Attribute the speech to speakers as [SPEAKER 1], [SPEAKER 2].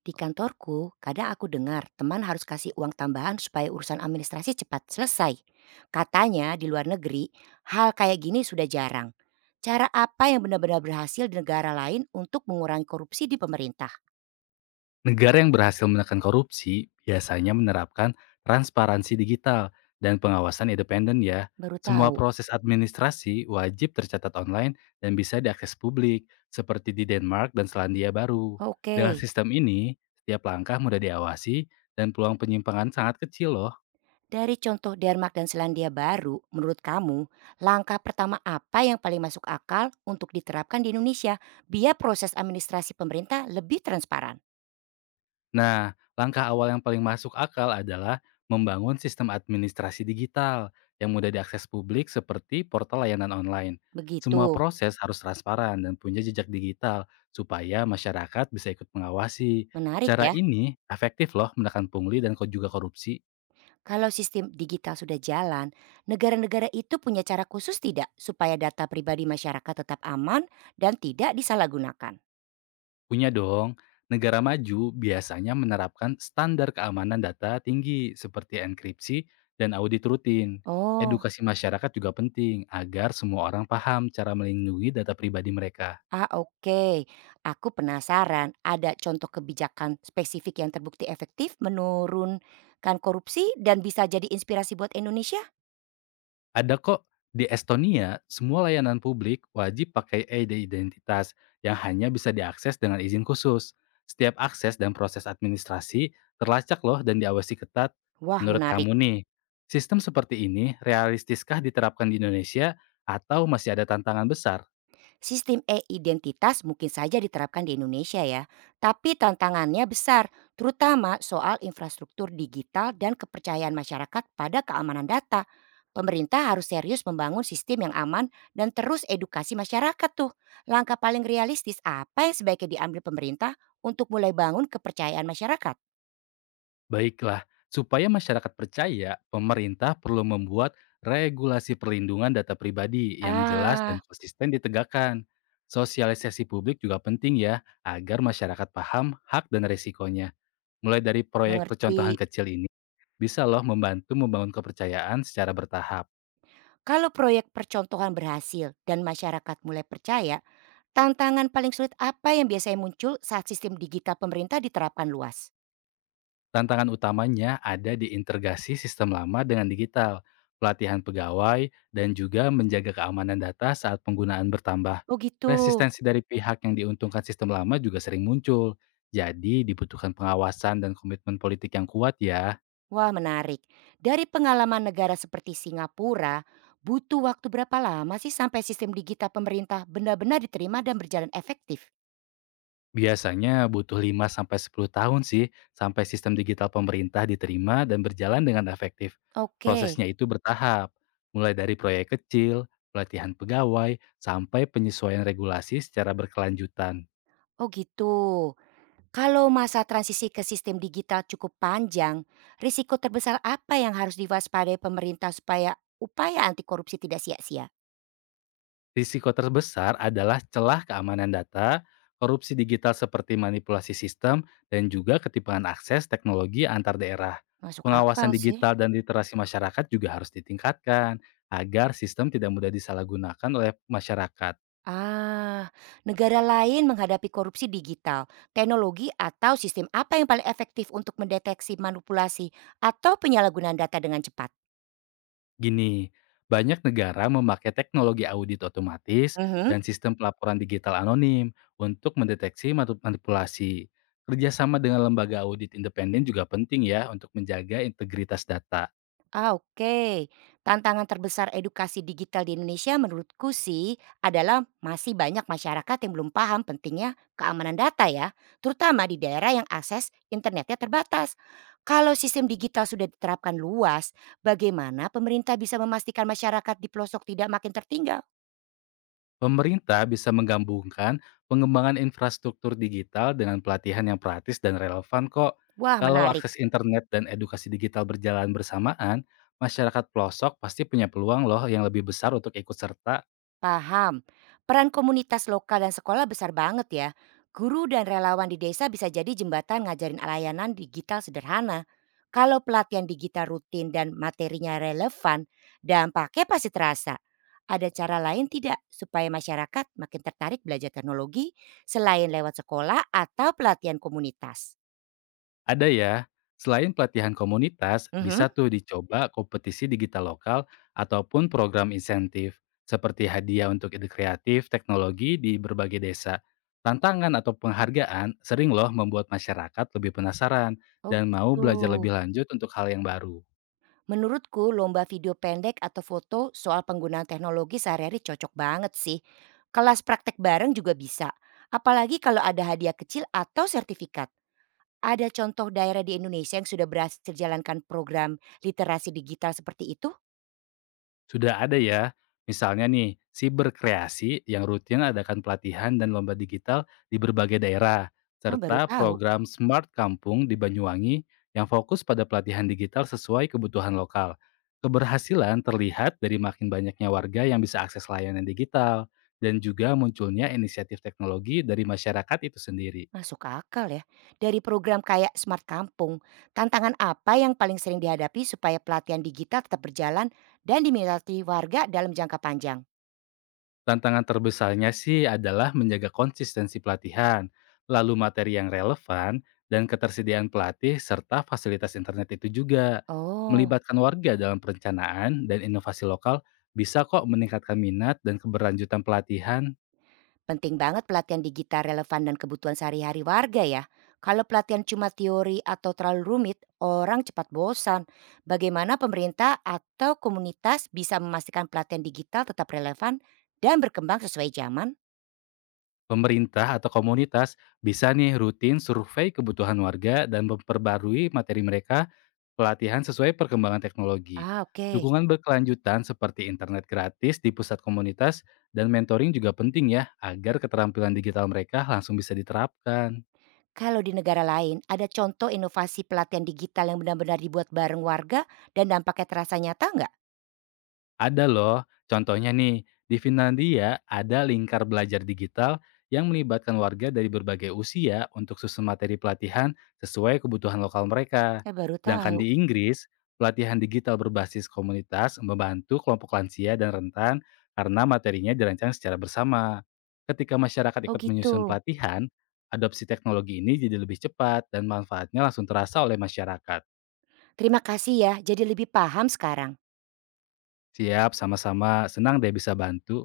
[SPEAKER 1] Di kantorku, kadang aku dengar teman harus kasih uang tambahan supaya urusan administrasi cepat selesai. Katanya di luar negeri, hal kayak gini sudah jarang. Cara apa yang benar-benar berhasil di negara lain untuk mengurangi korupsi di pemerintah?
[SPEAKER 2] Negara yang berhasil menekan korupsi biasanya menerapkan transparansi digital dan pengawasan independen ya.
[SPEAKER 1] Baru
[SPEAKER 2] Semua
[SPEAKER 1] tahu.
[SPEAKER 2] proses administrasi wajib tercatat online dan bisa diakses publik, seperti di Denmark dan Selandia Baru.
[SPEAKER 1] Oke,
[SPEAKER 2] Dengan sistem ini, setiap langkah mudah diawasi dan peluang penyimpangan sangat kecil loh.
[SPEAKER 1] dari contoh Denmark dan Selandia Baru, menurut kamu, langkah pertama apa yang paling masuk akal untuk diterapkan di Indonesia biar proses administrasi pemerintah lebih transparan?
[SPEAKER 2] Nah, langkah awal yang paling masuk akal adalah membangun sistem administrasi digital yang mudah diakses publik seperti portal layanan online. Semua
[SPEAKER 1] Begitu.
[SPEAKER 2] proses harus transparan dan punya jejak digital supaya masyarakat bisa ikut mengawasi.
[SPEAKER 1] Menarik
[SPEAKER 2] Cara
[SPEAKER 1] ya.
[SPEAKER 2] ini efektif loh menekan pungli dan juga korupsi.
[SPEAKER 1] Kalau sistem digital sudah jalan, negara-negara itu punya cara khusus tidak supaya data pribadi masyarakat tetap aman dan tidak disalahgunakan?
[SPEAKER 2] Punya dong. Negara maju biasanya menerapkan standar keamanan data tinggi seperti enkripsi dan audit rutin.
[SPEAKER 1] Oh,
[SPEAKER 2] Edukasi masyarakat juga penting agar semua orang paham cara melindungi data pribadi mereka.
[SPEAKER 1] ah oke. Aku penasaran ada contoh kebijakan spesifik yang terbukti efektif menurunkan korupsi dan bisa jadi inspirasi buat Indonesia?
[SPEAKER 2] Ada kok, di Estonia, semua layanan publik wajib pakai ID identitas yang hanya bisa diakses dengan izin khusus. Setiap akses dan proses administrasi terlacak loh dan diawasi ketat.
[SPEAKER 1] Wah
[SPEAKER 2] Menurut
[SPEAKER 1] menarik.
[SPEAKER 2] kamu nih, sistem seperti ini realistiskah diterapkan di Indonesia atau masih ada tantangan besar?
[SPEAKER 1] Sistem e-identitas mungkin saja diterapkan di Indonesia ya, tapi tantangannya besar, terutama soal infrastruktur digital dan kepercayaan masyarakat pada keamanan data. Pemerintah harus serius membangun sistem yang aman dan terus edukasi masyarakat tuh. Langkah paling realistis apa yang sebaiknya diambil pemerintah untuk mulai bangun kepercayaan masyarakat?
[SPEAKER 2] Baiklah, supaya masyarakat percaya, pemerintah perlu membuat regulasi perlindungan data pribadi yang jelas
[SPEAKER 1] Ah,
[SPEAKER 2] dan konsisten ditegakkan. Sosialisasi publik juga penting ya, agar masyarakat paham hak dan resikonya. Mulai dari proyek
[SPEAKER 1] mengerti.
[SPEAKER 2] percontohan kecil ini, bisa loh membantu membangun kepercayaan secara bertahap.
[SPEAKER 1] Kalau proyek percontohan berhasil dan masyarakat mulai percaya, tantangan paling sulit apa yang biasanya muncul saat sistem digital pemerintah diterapkan luas?
[SPEAKER 2] Tantangan utamanya ada di integrasi sistem lama dengan digital, pelatihan pegawai, dan juga menjaga keamanan data saat penggunaan bertambah.
[SPEAKER 1] Oh gitu.
[SPEAKER 2] Resistensi dari pihak yang diuntungkan sistem lama juga sering muncul, jadi dibutuhkan pengawasan dan komitmen politik yang kuat ya.
[SPEAKER 1] Wah menarik. Dari pengalaman negara seperti Singapura, butuh waktu berapa lama sih sampai sistem digital pemerintah benar-benar diterima dan berjalan efektif?
[SPEAKER 2] Biasanya butuh 5 sampai 10 tahun sih sampai sistem digital pemerintah diterima dan berjalan dengan efektif.
[SPEAKER 1] Oke.
[SPEAKER 2] Prosesnya itu bertahap, mulai dari proyek kecil, pelatihan pegawai, sampai penyesuaian regulasi secara berkelanjutan.
[SPEAKER 1] Oh gitu. Kalau masa transisi ke sistem digital cukup panjang, risiko terbesar apa yang harus diwaspadai pemerintah supaya upaya anti korupsi tidak sia-sia?
[SPEAKER 2] Risiko terbesar adalah celah keamanan data, korupsi digital seperti manipulasi sistem, dan juga ketimpangan akses teknologi antar daerah.
[SPEAKER 1] Masuk akal
[SPEAKER 2] Pengawasan
[SPEAKER 1] sih.
[SPEAKER 2] digital dan literasi masyarakat juga harus ditingkatkan agar sistem tidak mudah disalahgunakan oleh masyarakat.
[SPEAKER 1] Ah, negara lain menghadapi korupsi digital, teknologi atau sistem apa yang paling efektif untuk mendeteksi manipulasi atau penyalahgunaan data dengan cepat?
[SPEAKER 2] Gini, banyak negara memakai teknologi audit otomatis
[SPEAKER 1] Mhm.
[SPEAKER 2] dan sistem pelaporan digital anonim untuk mendeteksi manipulasi. Kerjasama dengan lembaga audit independen juga penting ya untuk menjaga integritas data.
[SPEAKER 1] Ah, oke. Tantangan terbesar edukasi digital di Indonesia menurutku sih adalah masih banyak masyarakat yang belum paham pentingnya keamanan data ya, terutama di daerah yang akses internetnya terbatas. Kalau sistem digital sudah diterapkan luas, bagaimana pemerintah bisa memastikan masyarakat di pelosok tidak makin tertinggal?
[SPEAKER 2] Pemerintah bisa menggabungkan pengembangan infrastruktur digital dengan pelatihan yang praktis dan relevan kok.
[SPEAKER 1] Wah,
[SPEAKER 2] Kalau
[SPEAKER 1] menarik.
[SPEAKER 2] akses internet dan edukasi digital berjalan bersamaan, masyarakat pelosok pasti punya peluang loh yang lebih besar untuk ikut serta.
[SPEAKER 1] Paham. Peran komunitas lokal dan sekolah besar banget ya. Guru dan relawan di desa bisa jadi jembatan ngajarin layanan digital sederhana. Kalau pelatihan digital rutin dan materinya relevan, dampaknya pasti terasa. Ada cara lain tidak supaya masyarakat makin tertarik belajar teknologi selain lewat sekolah atau pelatihan komunitas?
[SPEAKER 2] Ada ya. Selain pelatihan komunitas,
[SPEAKER 1] Mhm.
[SPEAKER 2] bisa tuh dicoba kompetisi digital lokal ataupun program insentif seperti hadiah untuk ide kreatif teknologi di berbagai desa. Tantangan atau penghargaan sering loh membuat masyarakat lebih penasaran
[SPEAKER 1] Oh
[SPEAKER 2] dan mau
[SPEAKER 1] gitu.
[SPEAKER 2] belajar lebih lanjut untuk hal yang baru.
[SPEAKER 1] Menurutku lomba video pendek atau foto soal penggunaan teknologi sehari-hari cocok banget sih. Kelas praktek bareng juga bisa. Apalagi kalau ada hadiah kecil atau sertifikat. Ada contoh daerah di Indonesia yang sudah berhasil jalankan program literasi digital seperti itu?
[SPEAKER 2] Sudah ada ya, misalnya nih, Siberkreasi yang rutin adakan pelatihan dan lomba digital di berbagai daerah,
[SPEAKER 1] Ah, baru
[SPEAKER 2] serta
[SPEAKER 1] tahu.
[SPEAKER 2] program Smart Kampung di Banyuwangi yang fokus pada pelatihan digital sesuai kebutuhan lokal. Keberhasilan terlihat dari makin banyaknya warga yang bisa akses layanan digital dan juga munculnya inisiatif teknologi dari masyarakat itu sendiri.
[SPEAKER 1] Masuk akal ya. Dari program kayak Smart Kampung, tantangan apa yang paling sering dihadapi supaya pelatihan digital tetap berjalan dan diminati warga dalam jangka panjang?
[SPEAKER 2] Tantangan terbesarnya sih adalah menjaga konsistensi pelatihan, lalu materi yang relevan, dan ketersediaan pelatih serta fasilitas internet itu juga.
[SPEAKER 1] Oh.
[SPEAKER 2] Melibatkan warga dalam perencanaan dan inovasi lokal bisa kok meningkatkan minat dan keberlanjutan pelatihan.
[SPEAKER 1] Penting banget pelatihan digital relevan dan kebutuhan sehari-hari warga ya. Kalau pelatihan cuma teori atau terlalu rumit, orang cepat bosan. Bagaimana pemerintah atau komunitas bisa memastikan pelatihan digital tetap relevan dan berkembang sesuai zaman?
[SPEAKER 2] Pemerintah atau komunitas bisa nih rutin survei kebutuhan warga dan memperbarui materi mereka pelatihan sesuai perkembangan teknologi.
[SPEAKER 1] Ah oke.
[SPEAKER 2] Dukungan berkelanjutan seperti internet gratis di pusat komunitas dan mentoring juga penting ya agar keterampilan digital mereka langsung bisa diterapkan.
[SPEAKER 1] Kalau di negara lain, ada contoh inovasi pelatihan digital yang benar-benar dibuat bareng warga dan dampaknya terasa nyata nggak?
[SPEAKER 2] Ada loh, contohnya nih, di Finlandia ada lingkar belajar digital yang melibatkan warga dari berbagai usia untuk susun materi pelatihan sesuai kebutuhan lokal mereka.
[SPEAKER 1] Saya baru
[SPEAKER 2] Sedangkan
[SPEAKER 1] tahu.
[SPEAKER 2] di Inggris, pelatihan digital berbasis komunitas membantu kelompok lansia dan rentan karena materinya dirancang secara bersama. Ketika masyarakat
[SPEAKER 1] Oh
[SPEAKER 2] ikut menyusun
[SPEAKER 1] gitu.
[SPEAKER 2] pelatihan, adopsi teknologi ini jadi lebih cepat dan manfaatnya langsung terasa oleh masyarakat.
[SPEAKER 1] Terima kasih ya, jadi lebih paham sekarang.
[SPEAKER 2] Siap, sama-sama. Senang deh bisa bantu.